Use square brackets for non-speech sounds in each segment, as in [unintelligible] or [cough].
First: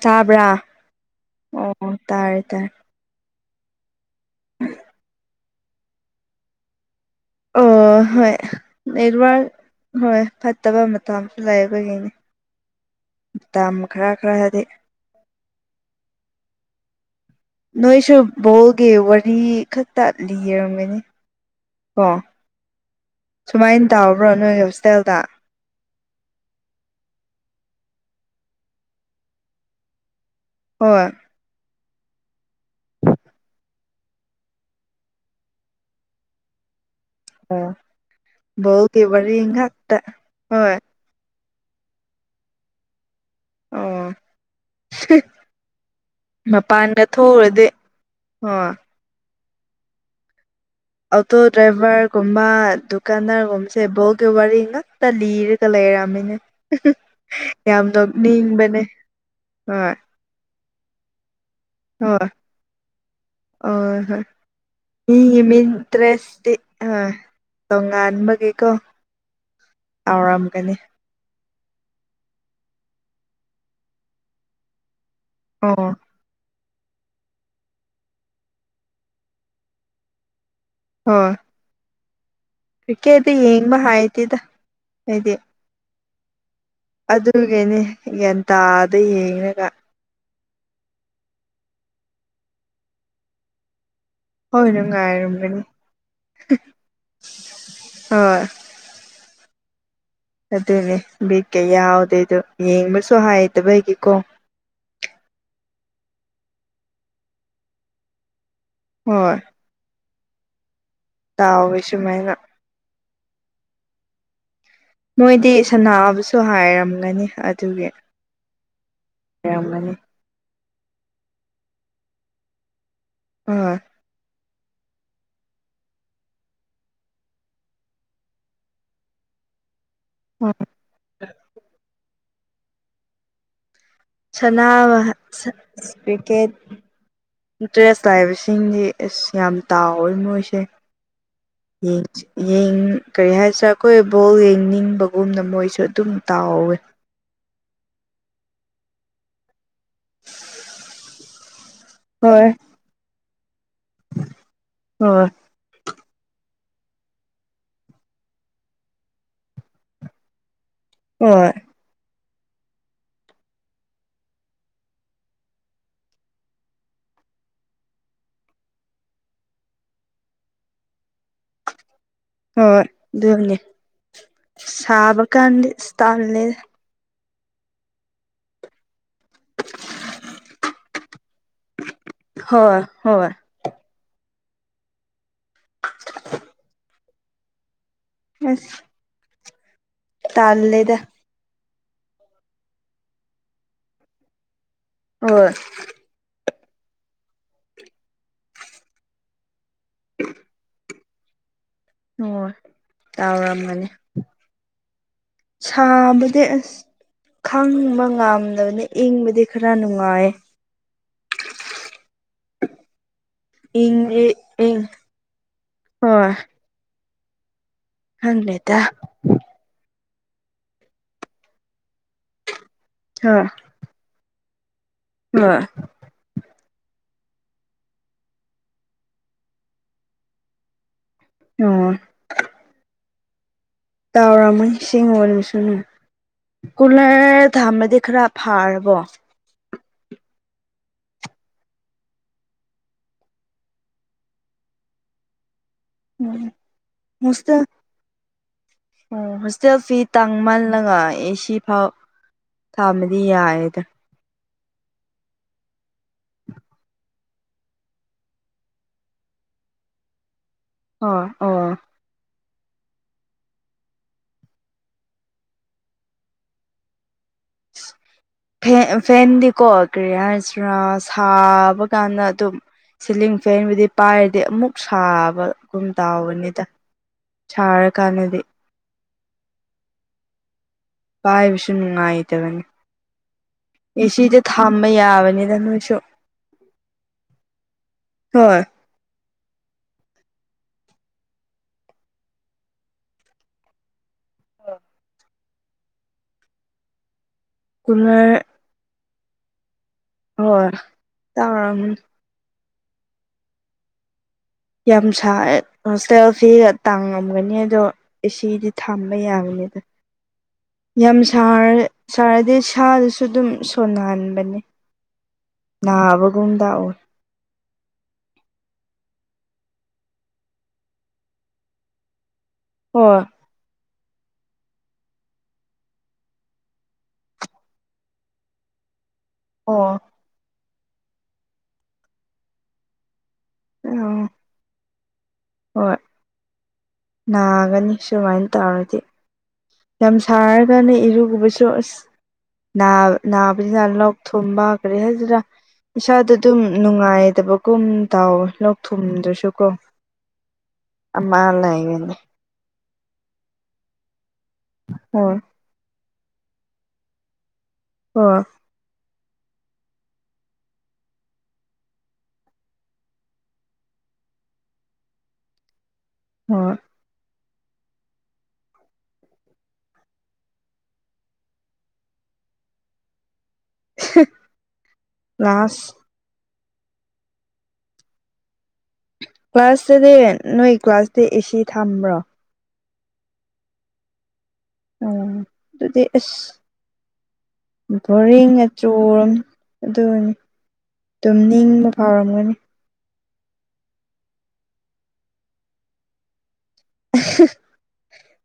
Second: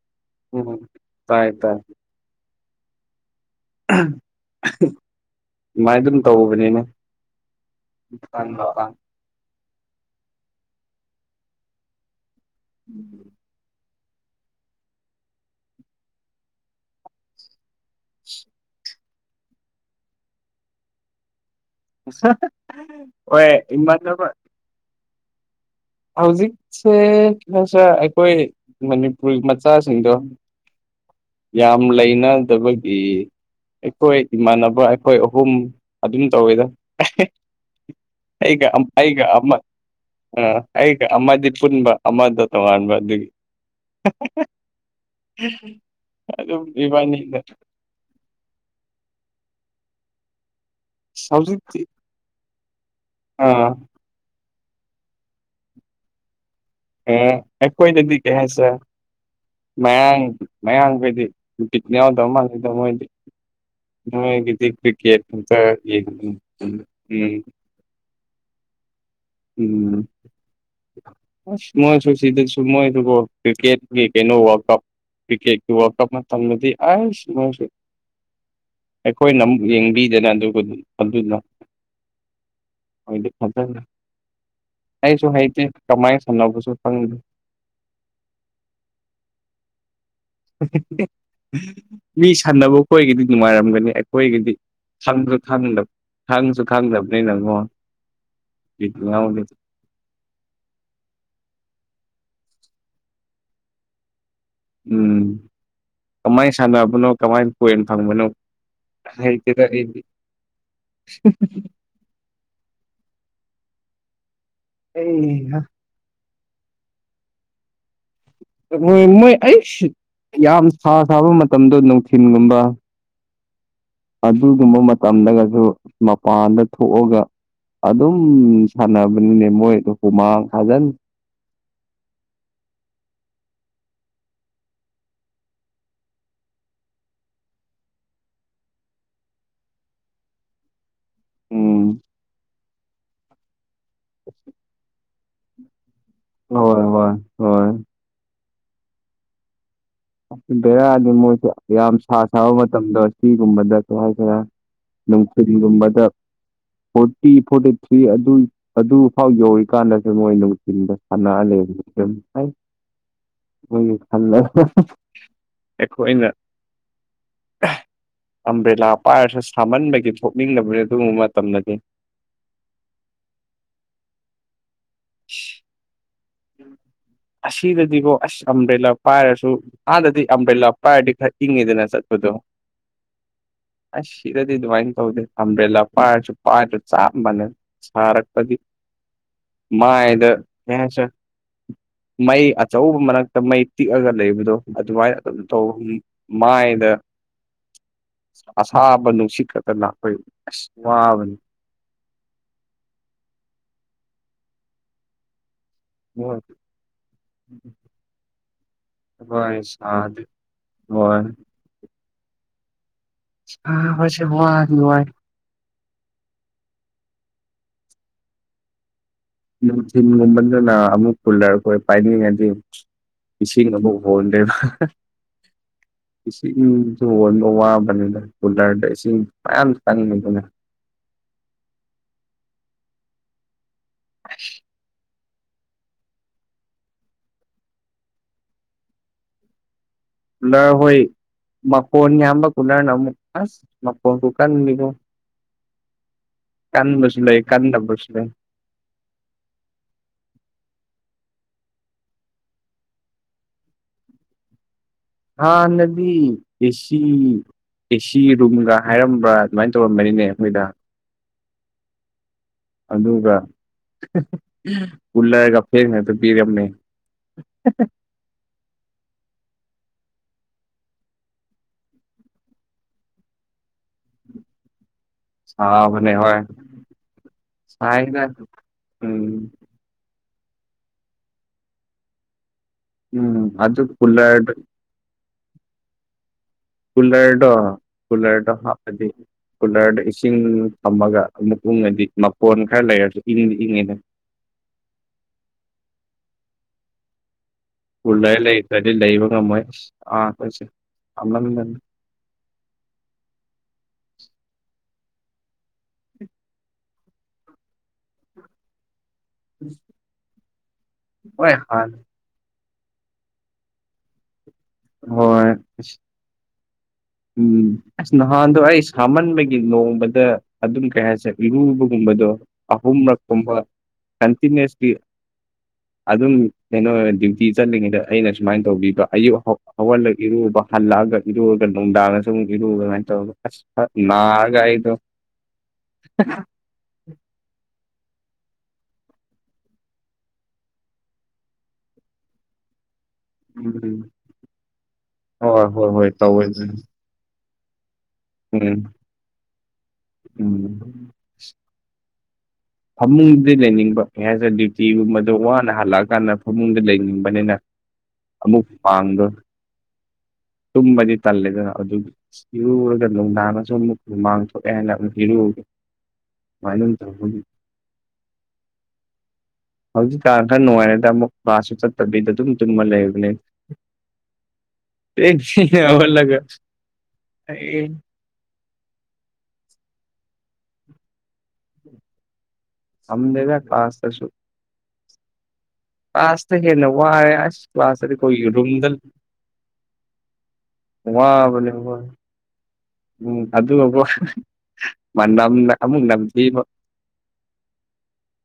ꯇꯕ꯭ꯔꯥ ꯎꯝ ꯇꯥꯏ ꯑꯣ ꯇꯥꯏ ꯇꯥꯔꯦ ꯇꯥꯥꯔ‌ꯦ ꯑꯗꯨꯃꯥꯏꯅ ꯑꯗꯨꯝ ꯇꯧꯕꯅꯤꯅꯦ ꯑꯣ ꯍꯣꯏ ꯃꯇꯥꯡ ꯃꯇꯥꯡ ꯅꯦꯠꯋꯥꯛ ꯍꯣꯏ ꯐꯠꯇꯕ ꯃꯇꯝꯁꯨ ꯂꯩꯕꯒꯤꯅ‌ꯦ ꯎꯝꯝ [inaudible] ꯃꯇꯝ ꯈꯔ ꯈꯔ ꯍꯥꯏꯗꯤ ꯅꯣꯏꯁꯨ ꯕꯣꯜꯒꯤ ꯋꯥꯔꯤ ꯈꯛꯇ ꯂꯤꯔꯝꯒꯅꯤ ꯑꯣ ꯍꯣꯏ ꯁꯨꯃꯥꯏꯅ ꯏꯃꯥꯟꯅꯕ ꯇꯥꯕ꯭ꯔꯣ ꯅꯣꯏ ꯍꯣꯁꯇꯦꯜꯗ ꯍꯧꯖꯤꯛꯁꯦ ꯅꯣꯁ [unintelligible] ꯑꯩꯈꯣꯏ ꯃꯅꯤꯄꯨꯔ ꯃꯆꯥꯁꯤꯡꯗꯣ ꯍꯣꯏ ꯌꯥꯝ ꯂꯩꯅꯗꯕꯒꯤ ꯑꯩꯈꯣꯏ ꯏꯃꯥꯟꯅꯕ ꯑꯩꯈꯣꯏ ꯑꯍꯨꯝ ꯑꯗꯨꯝ ꯇꯧꯋꯤꯗ ꯑꯣ ꯑꯩꯒ ꯕꯣꯜꯒꯤ ꯑꯩꯒ ꯋꯥꯔꯤ ꯑꯃ ꯉꯥꯛꯇ ꯎꯝ ꯍꯣꯏ ꯑꯩꯒꯤ ꯑꯃꯗꯤ ꯄꯨꯟꯕ ꯑꯃꯗꫭ ꯇꯣꯉꯥꯟꯕ ꯑꯗꯨꯒꯤ ꯑꯣ ꯑꯗꯨꯝ ꯏꯕꯥꯅꯤꯒ ꯍꫭ ꯑꯣꯇꯣ ꯍꯧꯖꯤꯛꯇꯤ ꯗ꯭ꯔꯥꯏꯚꯔꯒꯨꯝꯕ ꯑꯥ ꯗꯨꯀꯥꯟꯗꯥꯔꯒꯨꯝꯕꯁꯦ ꯕꯣꯜ ꯒꯤ ꯋꯥꯔꯤ ꯉꯥꯛꯇ ꯇꯂꯤꯔꯒ ꯂꯩꯔꯃꯤꯍ‌ꯦ ꯑꯦ ꯑꯩꯈꯣꯏꯗꯗꯤ ꯀꯩ ꯍꯥꯏꯁꯦ ꯍꯣꯏ ꯃꯌꯥꯡ ꯃꯌꯥꯡꯈꯩꯗꯤ ꯕꯤꯠ ꯍꯣꯏ ꯌꯥꯎꯗꯕ ꯃꯥꯥꯟꯂꯤꯗ ꯃꯣꯏꯗꯤ ꯑꯣ ꯍꯣꯏ ꯒꯦ ꯀ꯭ꯔꯀꯦꯠ ꯃꯤꯒꯤ ꯑ ꯃꯤꯟ ꯌꯦ ꯗ꯭ꯔꯦꯁꯇꯤ ꯎꯝ ꯑ [inaudible] ꯇꯣꯉꯥꯟꯕꯒꯤꯀꯣ ꯎꯝ ꯇꯥꯎꯔꯝꯒꯅꯤ ꯑꯁ ꯃꯣꯏꯁꯨ ꯁꯤꯗꯁꯨ ꯃꯣꯏꯗꯨꯀꫭ ꯀ꯭ꯔꯤꯛꯀꯦꯠꯀꯤ ꯀꯩꯅꯣ ꯋꯥꯔꯜ ꯀꯞ ꯀ꯭ꯔꯤꯀꯦꯠꯀꯤ ꯑꯣ ꯋꯥꯔꯜ ꯀ ꯃꯇꯝꯗꯨꯗꯤ ꯑꯁꯃꯁꯨ ꯑꯩꯈꯣꯏꯅ ꯑꯃꯨꯛ ꯌꯦꯡꯕꯤꯗꯅ ꯑꯗꯨꯒꯗꯨ ꯍꯣꯏ ꯑꯗꯨꯗꯗꯤ ꯀ꯭ꯔꯤꯀꯦꯠꯇꯤ ꯌꯦꯡꯕ ꯐꯖ ꯍꯥꯏꯇꯦꯗ ꯑꯩꯁꯨ ꯑꯩꯗꯤ ꯍꯩꯇꯦ ꯀꯃꯥꯏ ꯁꯝꯅꯕꯨꯁꯨ ꯑꯗꯨꯒꯤꯅꯤ ꯒ꯭ꯌꯥꯟꯇꯥꯥꯗ ꯌꯦꯡꯉꯒ ꯃꯤ ꯁꯥꯟꯅꯕ ꯈꯣꯏꯒꯤꯗꯤ ꯅꯨꯡꯉꯥꯏꯔꯝꯒꯅꯤ ꯑꯩꯈꯣꯏꯒꯤꯗꯤ ꯍꯣꯏ ꯈꯪ ꯅꯨꯡꯉꯥꯏꯔꯝꯒꯅꯤ ꯈꯪꯁꯨ ꯈꯪꯗꯕꯅꯤ ꯅꯪꯉꯣ ꯍꯣꯏ [unintelligible] ꯑꯗꯨꯅꯦ ꯕꯦꯛ ꯀ ꯌꯥꯎꯗꯦꯗꯣ ꯌꯦꯡꯕꯁꯨ ꯍꯩꯇꯕ ꯒꯤꯀꯣ ꯎꯝ ꯀꯃꯥꯏꯅ ꯁꯥꯟꯅꯕꯅꯣ ꯀꯃꯥꯏ ꯄꯣꯏꯟ ꯐꯪꯕꯅꯣ ꯍꯣꯏ ꯍꯥꯏꯗꯤꯗꯗꯤ ꯇꯥꯎꯋꯦ ꯁꯨꯃꯥꯏꯅ ꯃꯣꯏꯗꯤ ꯑꯩꯍꯥ ꯁꯅꯥꯕꯁꯨ ꯍꯥꯏꯔꯝꯒꯅꯤ ꯑꯗꯨꯒꯤ ꯃꯣꯏ ꯃꯣꯏ ꯑꯩ ꯑꯣꯏꯔꯝꯒꯅꯤ ꯌꯥꯝ ꯁꯥ ꯁꯥꯕ ꯃꯇꯝꯗꯣ ꯅꯨꯡꯊꯤꯜꯒꯨꯝꯕ ꯍꫭꯏ ꯑꯗꯨꯒꯨꯝꯕ ꯃꯇꯝꯗꯒꯁꯨ ꯃꯄꯥꯟꯗ ꯊꯣꯛꯑꯒ ꯑꯗꯨꯝ ꯁꯥꯟꯅꯕꯅꯤꯅꯦ ꯃꯣꯏꯗ ꯍꯨꯃꯥꯡ ꯐꯖꯤꯟ ꯁꯅꯥꯕ ꯁ ꯄ꯭ꯤꯀꯦꯠ ꯏꯟꯇꯔꯦꯁ ꯂꯥꯛꯕꯁꯤꯡꯗꯤ ꯑꯁ ꯌꯥꯝ ꯇꯥꯎꯋꯤ ꯃꯣꯏꯁꯦ ꯎꯝ ꯀꯔꯤ ꯍꯥꯏꯁꯤꯔꯦ ꯑꯩꯈꯣꯏ ꯕꯣꯜ ꯌꯦꯡꯅꯤꯡꯕ ꯒꯨꯝꯅ ꯃꯣꯏꯁꯨ ꯑꯗꯨꯝ ꯇꯥꯎꯋꯦ ꯍꯣꯏ ꯍꯣꯏ ꯍꯣꯏ ꯕꯦꯔꯥꯑꯗꯤ ꯃꯣꯏꯁꯦ ꯌꯥꯝ ꯁꯥ ꯍꯣꯏ ꯁꯥꯕ ꯃꯇꯝꯗ ꯑꯁꯤꯒꯨꯝꯕꯗ ꯀꯩ ꯍꯥꯏ ꯀꯔ ꯍꫭꯏ ꯒꯨꯝꯕꯗ ꯐꯣꯔꯇꯤ ꯐꯣꯔꯇꯤ ꯊ꯭ꯔꯤ ꯑꯗꯨ ꯑꯗꯨꯐꯥꯎ ꯌꯧꯔꯤꯀꯥꯟꯗꯁꯨ ꯃꯣꯏꯅ ꯎꯊꯜꯕꯁꯦ ꯐꯥꯟꯅ ꯍꯣꯏ ꯑꯂ ꯍꯣꯏ ꯐꯜꯂ ꯑꯩ ꯈꫭꯏꯅ ꯑꯝꯕ꯭ꯔꯦꯂꯥ ꯄꯥꯏꯔꯁꯨ ꯁꯥꯃꯟꯕꯒꯤ ꯊꯣꯛꯅꯤꯡꯗꯕꯅꯤ ꯑꯗꯨꯒꯨꯝꯕ ꯃꯇꯝꯗꯗꯤ ꯍꯣꯏ ꯑꯗꯨꯅꯦ ꯁꯥꯕ ꯀꯥꯟꯗꯤ ꯇꯜꯂꯦ ꯑꯁꯤꯗꯗꯤꯕꯣ ꯑꯁ ꯑꯝꯕ꯭ꯔꯦꯂꯥ ꯄꯥꯏꯔꯁꯨ ꯑꯗꯗꯤ ꯑꯝꯕꯦꯜꯂ ꯄꯥꯏꯔꯗꯤ ꯏꯪꯏꯗꯅ ꯁ ꯍꯣꯏ ꯍꯣꯏ ꯑꯁ ꯁꯤꯗꯗꯤ ꯑꯗꯨꯃꯥꯏ ꯇꯧꯗꯦ ꯑꯝꯕꯦꯜꯂ ꯄꯥꯏꯔꯁꯨ ꯄꯥꯏꯗꯔꯁꯨ ꯆꯞ ꯃꯥꯟꯅꯩ ꯑꯁ ꯃꯥꯑꯗ ꯇꯜꯂꯦꯗ [unintelligible] ꯃꯩ ꯑꯆꯧꯕ ꯃꯔꯛꯇ ꯃꯩ ꯇꯤꯛꯑꯒ ꯂꯩꯕꯗꯣ ꯑꯗꯨꯃꯥꯏꯅ ꯑꯗꯨꯝ ꯍꯣꯏ ꯇꯧ ꯃꯥꯏꯗ ꯑꯁꯥꯕ ꯅꯨꯡꯁꯤꯠ ꯈꯛꯇꯅ ꯑꯩꯈꯣꯏ ꯎ ꯑꯁ ꯋꯥꯕꯅꯤ ꯍꯣꯏ ꯇꯥꯎꯔꯝꯃꯅꯤ ꯃꯣꯏ ꯁꯥꯕꯗꯤ ꯑꯁ ꯈꯪꯕ ꯉꯝꯗꯕꯅ ꯏꯪꯕꯗꯤ ꯍꯣꯏ ꯈꯔ ꯁꯥꯗꯤ ꯅꯨꯡꯉꯥꯏ ꯍꯣꯏ ꯏꯪ ꯁꯥꯕꯁꯦ ꯋꯥꯗꯤ ꯋꯥꯏ [unintelligible] ꯈꯪꯗꯦꯗ ꯅꯨꯡꯊꯤꯟꯒꯨꯝꯕꯟꯗꯨꯅ ꯑꯃꯨꯛ ꯄꯨꯨꯜꯂꯔꯈꯣꯏ ꯄꯥꯏꯅꯤꯡꯉꯩꯗꯤ ꯏꯁꯤꯡ ꯑꯃꯨꯛ [unintelligible] ꯍꫭꯏ ꯏꯁꯤꯡ ꯊ ꯍꯣꯟꯕ ꯋꯥꯕꯅꯤꯅ ꯀꯨꯂꯔꯗ ꯏꯁꯤꯡ ꯃꯌꯥꯝ ꯆꯪꯉꯤꯗꯅ ꯑꯣ ꯇꯥꯎꯔꯝꯃꯣꯏ ꯁꯤꯡꯕ ꯁꯅꯨ ꯀꯨꯂ ꯊꯝꯕꯗꯤ ꯈꯔ ꯐꯥꯔꯕꯣ ꯀꯂ ꯍꯣꯏ ꯃꯀꯣꯟ ꯌꯥꯝꯕ ꯀꯨꯂꯔꯅ ꯑꯃꯨꯛ ꯑꯁ ꯃꯀꯣꯟ ꯀ ꯀꯟꯅꯤꯗꯨ ꯎꯝ ꯂꯩ ꯃꯁꯇ ꯀꯟꯗꯕꯁꯨ ꯂꯩ ꯑꯣ ꯍꯣꯁꯇꯦꯜ ꯐꯤ ꯇꯥꯡ ꯃꯥꯜꯂꯒ ꯑꯦꯁꯤ ꯐꯥꯎ ꯊꯝꯗꯤ ꯌꯥꯌꯦꯗ ꯍꯥꯥ ꯅꯕꯤ ꯀꯁꯤ ꯑꯦꯁꯤ ꯔꯨꯝꯒ ꯍꯥꯏꯔꯝꯕ꯭ꯔꯥ ꯑꯗꯨꯃꯥꯏꯅ ꯇꯧꯔꯝꯝꯕꯅꯤꯅꯦ ꯑꯩꯈꯣꯏꯗ ꯑꯣ ꯑꯣ ꯑꯗꯨꯒ ꯀꯂꯦ ꯐꯦ ꯄꯤꯔꯝꯅꯦ ꯐꯦꯟꯗꯤꯀꯣ ꯀꯔꯤ ꯍꯥꯏꯁꯤꯔ ꯁꯥꯕ ꯀꯥꯟꯗ ꯑꯗꯨꯝ ꯁꯤꯂꯤꯡ ꯐꯦꯟꯕꯨꯗꯤ ꯄꯥꯏꯔꯗꯤ ꯑꯃꯨꯛ ꯁꯥꯕ ꯒꯨꯝ ꯁꯥꯕꯅꯦ ꯍꯣꯏ ꯇꯥꯎꯕꯅꯤꯗ ꯁꯥꯏꯗ ꯁꯥꯔꯀꯥꯟꯗꯗꯤ ꯎꯝ ꯄꯥꯏꯕꯁꯨ ꯅꯨꯡꯉꯥꯏꯇꯕꯅꯤ ꯎꯝ ꯑꯗꯨ ꯑꯦꯁꯤꯗ ꯀꯨꯂꯔꯗꯨ ꯊꯝꯕ ꯌꯥꯕꯅꯤꯅ ꯅꯣꯏꯁꯨ ꯀꯂꯔꯗꯣ ꯀꯂꯔꯗꯣ ꯍꯣꯏ ꯍꯥꯗꯤ ꯀꯨꯂꯔꯗ ꯏꯁꯤꯡ ꯊꯝꯃꯒ ꯑꯃꯨꯛ ꯎꯪꯉꯗꯤ ꯃꯄꯣꯟ ꯈꯔ ꯂꯩꯔꯁꯨ ꯏꯪꯗꯤ ꯏꯪꯉꯤꯅ ꯁꯨꯜꯂ ꯀꯨꯂꯔ ꯂꯩꯇ꯭ꯔꯗꯤ ꯂꯩꯕ ꯉꯝꯃꯣꯏ ꯑꯥ ꯑꯩꯈꯣꯏꯁꯦ ꯍꯣꯏ ꯌꯥꯝꯅ ꯇꯥꯎꯔꯝꯃꯅꯤ ꯌꯥꯝ ꯁꯥꯏ ꯍꯣꯁꯇꯦꯜ ꯐꯤꯒ ꯇꯥꯡꯉꯝꯒꯅꯤ ꯑꯗꯣ ꯏꯗꯤ ꯊꯝꯕ ꯌꯥꯕꯅꯤꯗ ꯌꯥꯝ ꯍꯣꯏ ꯁꯥꯔ ꯍꯥꯟꯅ ꯁꯥꯔꯗꯤ ꯁꯥꯗꯨꯁꯨ ꯑꯗꯨꯝ ꯁꯣꯟꯅꯍꯟꯕꯅꯦ ꯍꯣꯏ ꯅꯥꯕꯒꯨꯝꯗ ꯑꯣꯏ ꯎꯝ ꯑꯁ ꯅꯍꯥꯟꯗꯣ ꯑꯩ ꯁꯥꯃꯟꯕꯒꯤ ꯅꯣꯡꯃꯗ ꯑꯗꯨꯝ ꯀꯩ ꯍꯥꯏꯁꯦ ꯂꯨꯕꯒꯨꯝꯕꯗꯣ ꯑꯍꯨꯝꯂꯛ ꯍꯣꯏ ꯀꯨꯝꯕ ꯀꯟꯇꯤꯅ꯭ꯁꯂꯤ ꯑꯗꯨꯝ ꯀꯩꯅꯣ ꯗ꯭ꯌꯨꯇꯤ ꯆꯠꯂꯤꯉꯩꯗ ꯑꯩꯅ ꯁꯨꯃꯥꯏꯅ ꯇꯧꯕꯤꯕ ꯑꯌꯨꯛ ꯑꯣ ꯍꯧꯒꯜꯂꯒ ꯏꯔꯨꯕ ꯍꯜꯂꯛꯑꯒ ꯏꯔꯨꯨꯔꯒ ꯅꯨꯡꯗꯥꯡꯗ ꯁꯨꯝ ꯏꯔꯨꯕꯒ ꯑꯗꯨꯃꯥꯏꯅ ꯎꯝ ꯇꯧꯔꯒ ꯒꯥꯏꯗꯣ ꯍꯣꯏ ꯅꯥꯒꯅꯤ ꯁꯨꯃꯥꯏꯅ ꯇꯧꯔꯗꯤ ꯌꯥꯝ ꯁꯥꯔꯒꯥꯟꯅꯦ ꯏꯔꯨꯒꯨꯕꯁꯨ ꯑꯁ ꯅꯥꯕꯅꯤꯅ ꯎꯝ ꯂꯣꯛ ꯊꯨꯝꯕ ꯀꯔꯤ ꯍꯥꯏꯁꯤꯔ ꯍꯣꯏ ꯍꯣꯏ ꯍꯣꯏ ꯏꯁꯥꯗ ꯇꯧꯋꯦ ꯑꯗꯨꯝ ꯅꯨꯡꯉꯥꯏꯗꯕ ꯀꯨꯝ ꯇꯥꯎꯋꯦ ꯂꯣꯛ ꯎꯝ ꯊꯨꯝꯗꯨꯁꯨ ꯀꯣ ꯎꯝ ꯑꯃ ꯂꯩꯉꯦꯅꯦ ꯐꯃꯨꯡꯗꯗꯤ ꯂꯩꯅꯤꯡꯕ ꯑꯦꯁ ꯗ꯭ꯌꯨꯇꯤꯒꯨꯝꯕꯗꯣ ꯍꯣꯏ ꯋꯥꯅ ꯍꯜꯂꯛꯑꯀꯥꯟꯗ ꯐꯃꯨꯡꯗ ꯂꯩꯅꯤꯡꯕꯅꯤꯅ ꯍꯣꯏ ꯎ ꯄꯥꯥꯡ ꯇꯨꯃꯅꯤ ꯇꯜꯂꯦꯗ ꯑꯗꯨ ꯏꯔꯨꯔꯒ ꯅꯨꯡꯗꯥꯡꯅꯁꯨ ꯑꯃꯨꯛ ꯃꯥꯡ ꯊꯣꯛꯑꯦ ꯍꯥꯏꯅ ꯑꯃꯨꯛ ꯍꯤꯔꯨꯒꯦ ꯍꯣꯏ ꯃꯥꯏꯅ ꯊꯅꯤ [inaudible] ꯍꯧꯖꯤꯛꯀꯥꯟ ꯈꯔ ꯅꯨꯡꯉꯥꯏꯔꯗ ꯑꯃꯨꯛ ꯃꯥꯕꯥꯁꯁꯨ ꯆꯠꯇꯕꯤꯗ ꯑꯗꯨꯝ ꯆꯨꯝꯕ ꯂꯩꯕꯅꯦ ꯂꯥꯁ ꯍꯧꯒꯠꯂꯒ ꯀ꯭ꯂꯥꯁꯇꯗꯤ ꯅꯣꯏ ꯀ꯭ꯂꯥꯁꯇ ꯑꯦꯁꯤ ꯊꯝꯕ꯭ꯔꯣ ꯁꯝꯗꯦꯕ ꯀ꯭ꯂꯥꯁꯁꯨ ꯑꯣ ꯑꯗꯨꯗꯤ ꯑꯁ ꯍꯦꯟꯅ ꯋꯥꯔꯦ ꯑꯁ ꯀ꯭ꯂꯥꯁꯇꯗꯤ ꯑꯩꯈꯣꯏꯒꯤ ꯕꯣꯔꯦꯡ ꯔꯨꯝꯗ ꯑꯆꯣꯔ ꯑꯗꯨꯅꯤ ꯑꯗꯨꯝ ꯋꯥꯕꯅꯦ ꯅꯤꯡꯕ ꯍꯣꯏ ꯐꯥꯎꯔꯝꯒꯅꯤ ꯎꯝ ꯑꯗꯨꯒꯀꯣ ꯑꯃꯨꯛ ꯅꯝꯊꯤꯕ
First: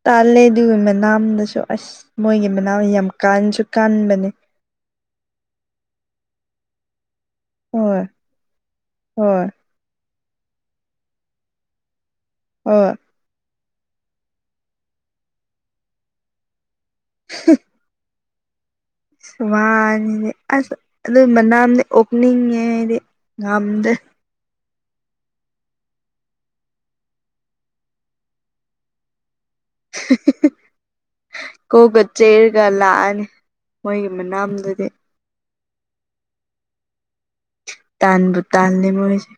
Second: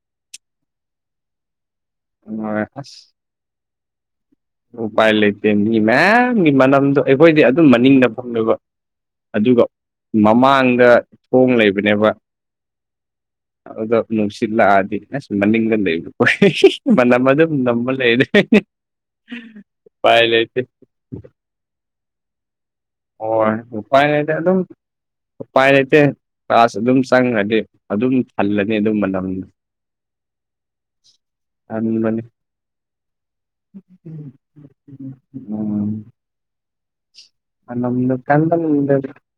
ꯇꯥꯜꯂꯦ ꯑꯗꯨꯒꯤ ꯃꯅꯥꯝꯗꯁꯨ ꯑꯁ ꯃꯣꯏꯒꯤ ꯃꯅꯥꯝ ꯌꯥꯝ ꯀꯥꯟꯁꯨ ꯀꯥꯟꯕꯅꯦ ꯎꯄꯥꯥꯏ ꯂꯩꯇꯦꯅꯤ ꯃꯌꯥꯝꯗꯣ ꯅꯈꯣꯏꯗꯤ ꯑꯗꯨꯝ ꯍꯣꯏ ꯃꯅꯤꯡꯗ ꯐꯪꯉꯕ ꯍꯣꯏ ꯑꯗꯨꯒ ꯃꯃꯥꯡꯗ ꯊꯣꯡ ꯂꯩꯕꯅꯦꯕ ꯍꯣꯏ ꯑꯗꯣ ꯅꯨꯡꯁꯤꯠ ꯂꯥꯛꯑꯗꯤ ꯑꯁ ꯃꯅꯤꯡꯗ ꯂꯩꯕꯣ ꯃꯅꯝ ꯑꯗꯨꯝ ꯅꯝꯃꯥ ꯂꯩ ꯋꯥꯅꯤꯗꯤ ꯑꯁ ꯑꯗꯨ ꯃꯅꯥꯝꯗ ꯑꯣꯄꯅꯤꯡꯉꯦ ꯑꯩꯗꯤ ꯍꯣꯏ ꯉꯝꯗꯦ ꯎꯄꯥꯏ ꯂꯩꯇꯦ ꯑꯗꯨꯝ ꯎꯄꯥꯏ ꯂꯩꯇꯦ ꯀ꯭ꯂꯥꯁ ꯑꯗꯨꯝ ꯆꯪꯈ꯭ꯔꯗꯤ ꯑꯗꯨꯝ ꯊꯜꯂꯅꯤ ꯑꯗꯨ ꯃꯅꯝꯅ ꯀꯣꯛꯀ ꯇꯟꯕꯅꯤ ꯆꯦꯔꯒ ꯂꯥꯅꯤ ꯃꯣꯏꯒꯤ ꯃꯅꯥꯝꯗꯨꯗꯤ ꯃꯅꯝꯅ ꯇꯥꯟꯕꯨ ꯇꯥꯜꯂꯦ ꯀꯟꯃꯟꯕꯅꯤ ꯃꯣꯏꯁꯦ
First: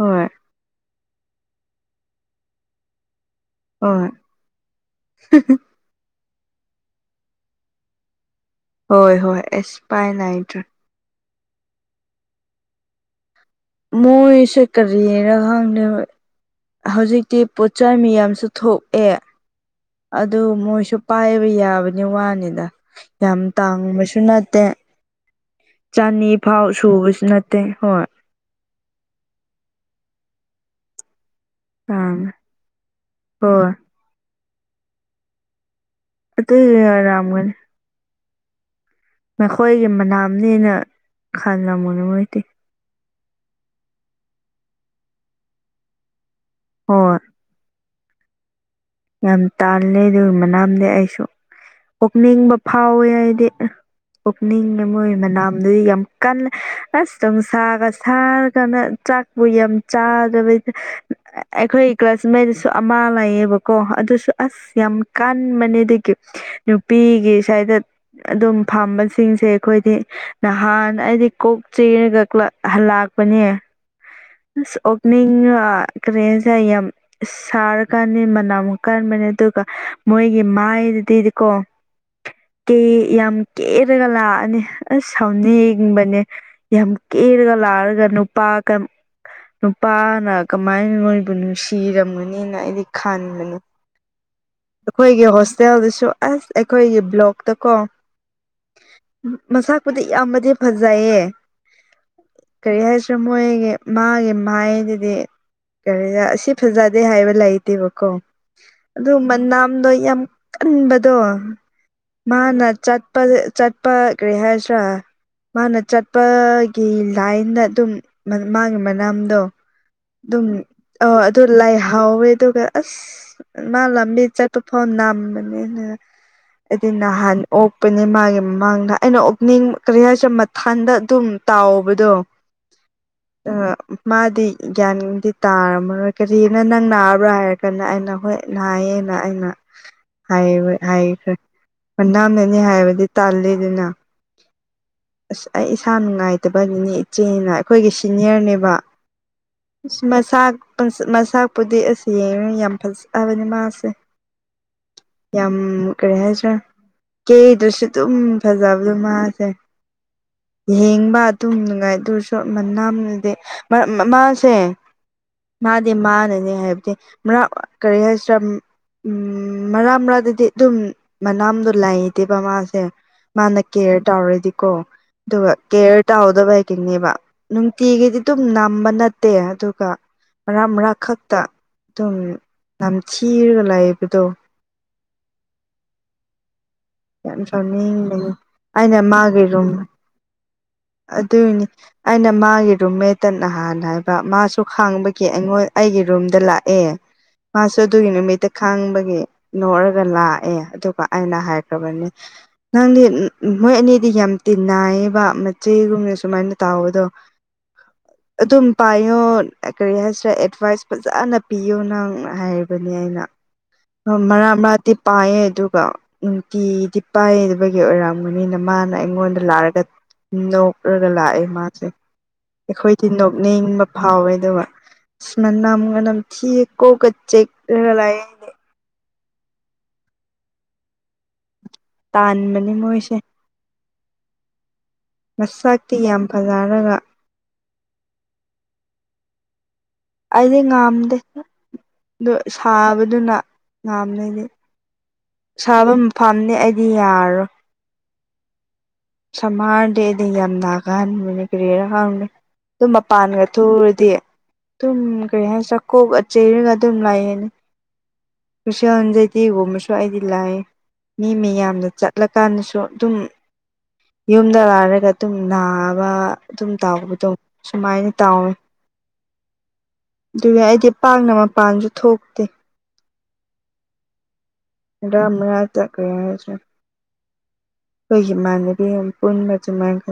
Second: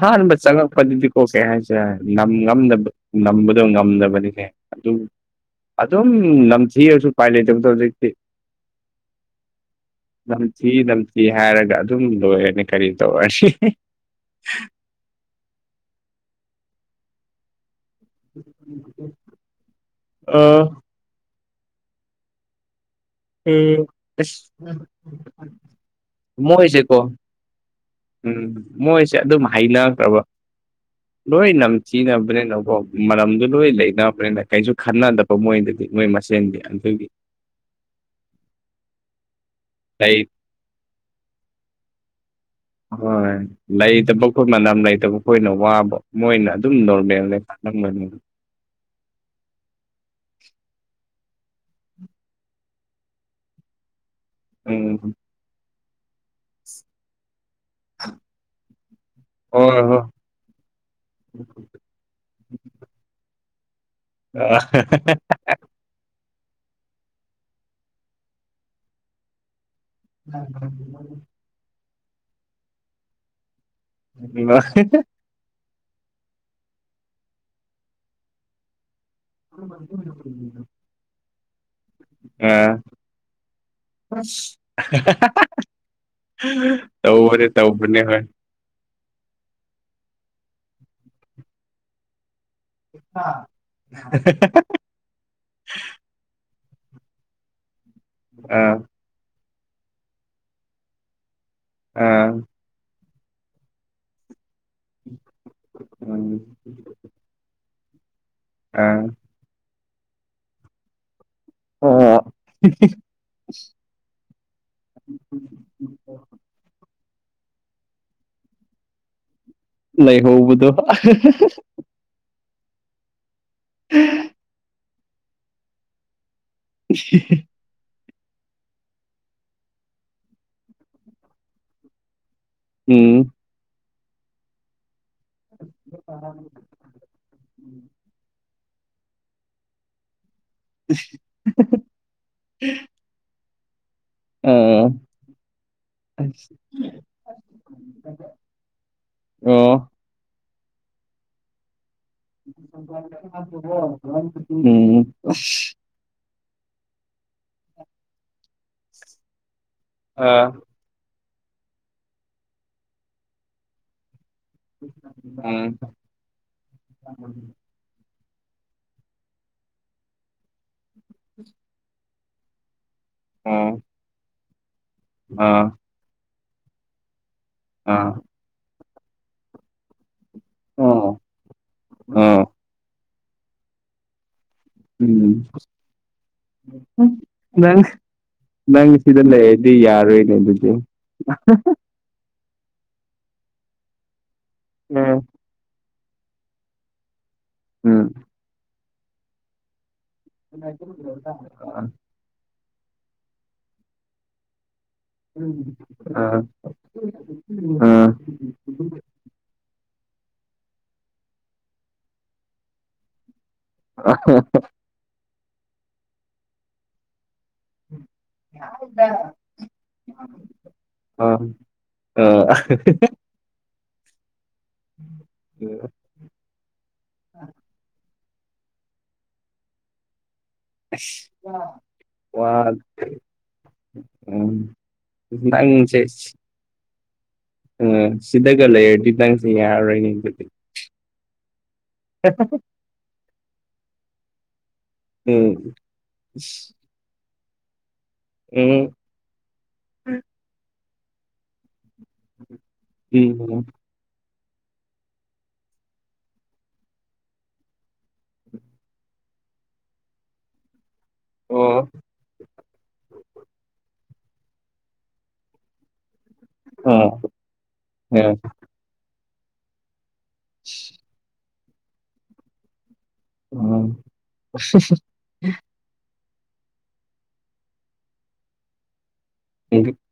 ꯍꯣꯏ ꯆꯪꯉꯛꯄꯖꯤꯗꯤ ꯊꯣꯛꯁꯦ ꯍꯥꯏꯁꯤꯔ ꯅꯝ ꯉꯝꯗꯕ ꯅꯝꯕꯗꯣ ꯍꯣꯏ ꯉꯝꯗꯕꯅꯤꯅꯦ ꯑꯗꯨꯝ ꯑꯗꯨꯝ ꯅꯝꯊꯤꯔꯁꯨ ꯎꯄꯥꯏ ꯂꯩꯇꯕꯗꯣ ꯍꯧꯖꯤꯛꯇꯤ ꯍꯣꯏ ꯍꯣꯏ ꯑꯦꯁ ꯄꯥꯏ ꯂꯩꯇꯔꯦ ꯏ ꯅꯝꯊꯤꯌꯦ ꯍꯥꯏꯔꯒ ꯑꯗꯨꯝ ꯂꯣꯏꯔꯅꯤ ꯀꯔꯤ ꯇꯧꯔꯁꯤ ꯃꯣꯏꯁꯦ ꯀꯔꯤꯔ ꯈꯪꯗꯕ ꯍꯧꯖꯤꯛꯇꯤ ꯄꯣꯠ ꯆꯩ ꯃꯤꯌꯥꯝ ꯊꯣꯛꯑꯦ ꯑꯗꯨ ꯑꯥ ꯃꯣꯏꯁꯨ ꯄꯥꯏꯕ ꯌꯥꯕꯅꯤ ꯋꯥꯅꯤꯅ ꯌꯥꯝ ꯎꯝ ꯇꯥꯡꯕꯁꯨ ꯑꯁ ꯅꯠꯇꯦ ꯆꯅꯤ ꯐꯥꯎ ꯃꯣꯏꯁꯦꯀꯣ ꯁꯨꯕꯁꯨ ꯅꯠꯇꯦ ꯍꯣꯏ ꯎꯝ ꯃꯣꯏꯁꯦ ꯑꯗꯨꯝ ꯍꯩꯅꯒꯔꯥꯕ ꯂꯣꯏ ꯅꯝ ꯇꯥꯡꯉꯦ ꯁꯤꯅꯕ꯭ꯔꯅꯀꯣ ꯃꯔꯝꯗꯣ ꯂꯣꯏ ꯍꯣꯏ ꯂꯩꯅꯕ꯭ꯔꯅ ꯀꯩꯁꯨ ꯈꯟꯅꯗꯕ ꯃꯣꯏꯗꯗꯤ ꯃꯣꯏ ꯃꯁꯦꯟꯒꯤ ꯑꯗꯨꯒꯤ ꯉꯝꯒꯥꯅꯤ ꯃꯈꯣꯏꯒꯤ ꯂꯩ ꯃꯅꯥꯝꯅꯦꯅ ꯈꯜꯂꯝꯒꯅꯤ ꯃꯣꯏꯗꯤ ꯍꯣꯏ ꯂꯩꯇꯕ ꯑꯩꯈꯣꯏ ꯃꯅꯝ ꯂꯩꯇꯕ ꯑꯩꯈꯣꯏꯅ ꯋꯥꯕ ꯃꯣꯏꯅ ꯑꯗꯨꯝ ꯍꯣꯏ ꯅꯣꯔꯃꯦꯜꯅꯤ ꯅꯝꯒꯅꯤ ꯌꯥꯝ ꯇꯥꯜꯂꯦ ꯑꯗꯨꯒꯤ ꯃꯅꯥꯝꯗꯤ ꯑꯩꯁꯨ ꯄꯨꯛꯅꯤꯡꯕ ꯐꯥꯎꯋꯦ ꯍꯥꯏꯗꯤ ꯄꯨꯛꯅꯤꯡꯉꯦ ꯃꯣꯏ ꯎꯝ ꯃꯅꯥꯝꯗꯨꯗꯤ ꯌꯥꯝ ꯀꯜꯂꯦ ꯑꯁ ꯅꯨꯡꯁꯥꯒ ꯁꯥꯔꯀꯥꯟꯗ ꯆꯥꯛꯄꯨ ꯌꯥꯝ ꯍꯣꯏ ꯍꯣꯏ ꯆꯥ ꯑꯩꯈꯣꯏ ꯀ꯭ꯂꯥꯁ ꯃꯩꯗꯁꯨ ꯑꯃ ꯂꯩꯥꯛꯌꯦꯕꯀꯣ ꯑꯗꯨ ꯑ ꯑꯁ ꯌꯥꯝ ꯀꯥꯜ ꯑꯟꯕꯅꯤꯗꯨꯒꯤ ꯅꯨꯄꯤꯒꯤ ꯁꯥꯏꯠꯗ ꯑꯗꯨꯝ ꯐꯝꯕꯁꯤꯡꯁꯦ ꯑꯩꯈꯣꯏꯗꯤ ꯅꯍꯥꯟ ꯑꯩꯗꯤ ꯀꯣꯛ ꯆꯦꯔꯒ ꯍꯜꯂꯥꯛꯄꯅꯦ ꯑꯁ ꯑꯣꯒꯅꯤꯡꯉꯥ ꯀ꯭ꯔꯤ ꯍꯥꯏꯁꯤꯔ ꯌꯥꯝ ꯁꯥꯔꯀꯥꯟꯗꯤ ꯃꯅꯝ ꯌꯥꯝ ꯀꯟꯕꯅꯦ ꯑꯗꯨꯒ ꯃꯣꯏꯒꯤ ꯃꯥꯏꯗꯗꯤꯀꯣ ꯀꯦ ꯑꯥ ꯌꯥꯝ ꯀꯦꯔꯒ ꯂꯥꯛꯑꯅꯤ ꯑꯁ ꯁꯥꯎꯅꯤꯡꯕꯅꯦ ꯌꯥꯝ ꯇꯧꯕꯅꯦ ꯀꯦꯔꯒ ꯇꯧꯕꯅꯦ ꯂꯥꯔꯒ ꯍꯣꯏ ꯅꯨꯄꯥꯒ ꯅꯨꯄꯥꯅ ꯀꯃꯥꯏꯅ ꯅꯣꯏꯕꯨ ꯅꯨꯡꯁꯤꯔꯝꯒꯅꯤꯅ ꯑꯩꯗꯤ ꯈꯟ [inaudible] ꯑꯩꯈꯣꯏꯒꯤ ꯍꯣꯁꯇꯦꯜꯗꯨꯁꯨ ꯑꯁ ꯑꯩꯈꯣꯏꯒꯤ ꯕ꯭ꯂꯣꯛꯇ ꯀꯣ ꯑꯥ ꯃꯁꯥꯛꯄꯨꯗꯤ ꯌꯥꯝꯕꯗꯤ ꯐꯖꯩꯌꯦ ꯑꯥ ꯀꯔꯤ ꯍꯥꯏꯁꯤꯔꯥ ꯃꯣꯏꯒꯤ ꯃꯥꯒꯤ ꯃꯥꯏꯗꯨꯗꯤ ꯀꯔꯤ ꯎꯝ ꯑꯁꯤ ꯐꯖꯗꯦ ꯍꯥꯏꯕ ꯂꯩꯇꯦꯕꯀꯣ ꯑꯥ ꯑꯗꯨ ꯃꯅꯥꯝꯗꯣ ꯌꯥꯝ ꯀꯟꯕꯗꯣ ꯑꯣ ꯃꯥꯅ ꯆꯠ ꯄꯥꯖꯦ ꯆꯠꯄ ꯀ꯭ꯔꯤ ꯍꯥꯏꯁꯤꯔꯥ ꯃꯥꯅ ꯆꯠꯄꯒꯤ ꯂꯥꯏꯟꯗ ꯑꯗꯨꯝ ꯃꯥꯒꯤ ꯃꯅꯥꯝꯗꯣ ꯑꯗꯨꯝ ꯂꯩꯍꯧꯕꯗꯣ ꯑꯥ ꯑꯗꯨ ꯂꯩ ꯍꯥꯎꯋꯦ ꯑꯗꯨꯒ ꯑꯁ ꯃꯥ ꯂꯝꯕꯤ ꯆꯠꯄꯥ ꯐꯥꯎ ꯅꯝ ꯃꯅꯤꯅ ꯑꯩꯗꯤ ꯅꯍꯥꯟ ꯑꯣꯛꯄꯅꯦ ꯃꯥꯒꯤ ꯃꯃꯥꯡꯗ ꯑꯩꯅ ꯑꯣꯛꯅꯤꯡ ꯀꯔꯤ ꯍꯥꯏꯁꯤꯔ ꯃꯊꯟꯗ ꯑꯗꯨꯝ ꯇꯥꯎꯕꯗꯣ ꯎꯝ ꯃꯥꯗꯤ ꯒ꯭ꯌꯥꯟꯗꯤ ꯇꯥꯔꯝꯃꯔꯣꯏ ꯑꯥ ꯑꯣ ꯀꯔꯤꯒꯤꯅꯣ ꯅꯪ ꯅꯥꯔꯕ꯭ꯔꯥ ꯍꯥꯏꯔꯒꯅ ꯑꯩꯅ ꯍꯣꯏ ꯅꯌꯦꯅ ꯑꯩꯅ ꯍꯥꯏꯔꯦ ꯍꯥꯏꯈ꯭ꯔꯦ ꯃꯅꯥꯝꯅꯅꯤ ꯍꯥꯏꯕꯗꯤ ꯇꯥꯜꯂꯦꯗꯅ ꯎꯝ ꯑꯁ ꯑꯩ ꯏꯁꯥ ꯅꯨꯡꯉꯥꯏꯇꯕꯒꯤꯅꯦ ꯏꯆꯦꯅ ꯑꯩꯈꯣꯏꯒꯤ ꯁꯤꯅꯤꯌꯔꯅꯦꯕ ꯑꯣ ꯃꯁꯥꯛ ꯃꯁꯥꯛꯄꯨꯗꯤ ꯑꯁ ꯌꯦꯡꯉ ꯌꯥꯝ ꯐꯖꯩ ꯎꯝ ꯎꯝ ꯀꯔꯤ ꯍꯥꯏꯁꯤꯔꯥ ꯀꯦꯗꯔꯁꯨ ꯑꯗꯨꯝ ꯐꯖꯕꯗꯨ ꯃꯥꯁꯦ ꯑ ꯌꯦꯡꯕ ꯑꯗꯨꯝ ꯅꯨꯡꯉꯥꯏ ꯑꯗꯨꯁꯨ ꯃꯅꯥꯝꯅꯗꯤ ꯃꯥ ꯁꯦ ꯃꯥꯗꯤ ꯃꯥꯅꯅꯦ ꯍꯥꯏꯕꯗꯤ ꯀꯔꯤ ꯍꯥꯏꯁꯤꯔꯥ ꯃꯔꯥ ꯃꯔꯥꯗꯗꯤ ꯑꯗꯨꯝ ꯃꯅꯥꯝꯗꯣ ꯂꯩ ꯇꯦꯕ ꯃꯥꯁꯦ ꯃꯥꯅ ꯀꯦꯌꯔ ꯇꯧꯔꯗꯤꯀꯣ ꯑꯗꯨꯒ ꯀꯦꯌꯔ ꯇꯥꯎꯗꯕꯒꯤꯅꯦꯕ ꯑꯥ ꯅꯨꯡꯇꯤꯒꯤꯗꯤ ꯑꯗꯨꯝ ꯅꯝꯕ ꯅꯠꯇꯦ ꯑꯗꯨꯒ ꯃꯔꯛ ꯃꯔꯛ ꯑꯣ ꯈꯛꯇ ꯑꯗꯨꯝ ꯑꯥ ꯅꯝꯊꯤꯔꯒ ꯂꯩꯕꯗꯣ ꯎꯝ ꯌꯥꯝ [unintelligible] ꯁꯥꯎꯅꯤꯡꯕꯅꯤ ꯅꯪ ꯑꯩꯅ ꯁꯤꯗ ꯃꯥꯒꯤ ꯔꯨꯝ ꯂꯩꯔꯗꯤ ꯌꯥꯔꯣꯏꯅꯦ ꯑꯗꯨꯗꯤ ꯑꯗꯨꯏꯅꯤ ꯑꯩꯅ ꯃꯥꯒꯤ ꯔꯨꯝꯃꯦꯠꯇ ꯅꯍꯥꯟ ꯍꯥꯏꯕ ꯃꯥꯁꯨ ꯎꯝ ꯈꯥꯡꯕꯒꯤ ꯑꯩꯉꯣꯟ ꯑꯩꯒꯤ ꯔꯨꯝꯗ ꯂꯥꯛꯑꯦ ꯃꯥꯁꯨ ꯎꯝ ꯑꯗꯨꯒꯤ ꯅꯨꯃꯤꯠꯇ ꯈꯥꯡꯕꯒꯤ ꯅꯣꯛꯔꯒ ꯂꯥꯛꯑꯦ ꯑꯗꯨꯒ ꯑꯩꯅ ꯍꯥꯏꯈ꯭ꯔꯕꯅꯤ ꯅꯪꯗꯤ ꯃꯣꯏ ꯑꯅꯤꯗꯤ ꯌꯥꯝ ꯇꯤꯟꯅꯩꯌꯦ ꯃꯆꯦꯒꯨꯝ ꯁꯨꯃꯥꯏꯅ ꯇꯥꯎꯕꯗꯣ ꯑꯗꯨꯝ ꯄꯥꯏꯌꯣ ꯀꯔꯤ ꯍꯥꯏꯁꯤꯔꯦ ꯑꯦꯗꯚꯥꯏꯁ ꯐꯖꯅ ꯄꯤꯌꯣ ꯅꯪ ꯍꯥꯏꯕꯅꯤ ꯑꯩꯅ ꯃꯥꯔꯛ ꯃꯥꯔꯛꯇꯤ ꯄꯥꯏꯌꯦ ꯑꯗꯨꯒ ꯅꯨꯡꯇꯤꯗꯤ ꯄꯥꯏꯗꯕꯒꯤ ꯑꯣꯏꯔꯝꯒꯅꯤꯅ ꯃꯥꯅ ꯑꯩꯉꯣꯟꯗ ꯂꯥꯛꯑꯒ ꯅꯣꯛꯔꯒ ꯂꯥꯛꯑꯦ ꯃꯥꯁꯦ ꯑ [unintelligible] ꯅꯤꯡꯕ ꯐꯥꯎꯋꯦ ꯑꯗꯨꯒ ꯑꯁ ꯃꯅꯝꯒ ꯅꯝꯊꯤꯌꯦ ꯀꯣꯛꯀ ꯆꯤꯛꯔꯒ ꯂꯩꯌꯦ ꯋꯥ ꯇꯥꯟꯕꯅꯤ ꯃꯣꯏꯁꯦ ꯎꯝ ꯅꯪꯖꯦ ꯁꯤ ꯂꯔꯒ ꯎꯝ ꯁꯤꯗꯒ ꯂꯩꯔꯗꯤ ꯅꯪꯁꯦ ꯌꯥꯔꯔꯣꯏꯅꯦ ꯑꯗꯨꯗꯤ ꯑꯩꯗꯤ ꯉꯥꯝꯗꯦ ꯑꯗꯨ ꯁꯥꯕꯗꯨꯅ ꯉꯥꯝꯅꯦꯗꯦ ꯎꯝ ꯁꯥꯕ ꯃꯐꯥꯝꯅꯦ ꯑꯩꯗꯤ ꯌꯥꯔꯣꯏ ꯎꯝ ꯁꯝꯃꯥꯔꯗꯤ ꯑꯩꯗꯤ ꯌꯥꯝ ꯅꯒꯟꯕꯅꯤ ꯀꯔꯤꯔ ꯈꯪꯗꯦ ꯑꯗꯨꯝ ꯃꯄꯥꯟꯒ ꯎꯝ ꯎꯝ ꯊꯨꯎꯔꯗꯤ ꯑꯗꯨꯝ ꯀꯩ ꯍꯥꯏꯁꯤꯔ ꯀꯣꯛꯑ ꯆꯩꯔꯒ ꯑꯗꯨꯝ ꯂꯩꯌꯦꯅꯦ ꯀꯨꯁꯣꯟꯖꯩꯗꯦꯒꯨꯝꯕꯁꯨ ꯑꯩꯗꯤ ꯂꯥꯏ ꯃꯤ ꯃꯌꯥꯝꯅ ꯆꯠꯂꯀꯥꯟꯗꯁꯨ ꯑꯗꯨꯝ ꯌꯨꯝꯗ ꯂꯥꯏꯔꯒ ꯑꯗꯨꯝ ꯅꯥꯕ ꯑꯗꯨꯝ ꯑꯣ ꯇꯥꯎꯕꯗꯣ ꯁꯨꯃꯥꯏꯅ ꯇꯥꯎꯋꯦ ꯑꯗꯨꯒ ꯑꯩꯗꯤ ꯄꯥꯛꯅ ꯃꯄꯥꯟꯁꯨ ꯊꯣꯛ ꯎꯝ ꯃꯔꯛ- ꯃꯔꯛꯇ ꯀꯔꯤ ꯍꯥꯏꯁꯤꯔ ꯑꯩꯈꯣꯏ ꯏꯃꯥꯟꯅꯕꯤꯍꯣꯏ ꯄꯨꯟꯕ ꯑ ꯑꯗꯨꯃꯥꯏꯀꯣ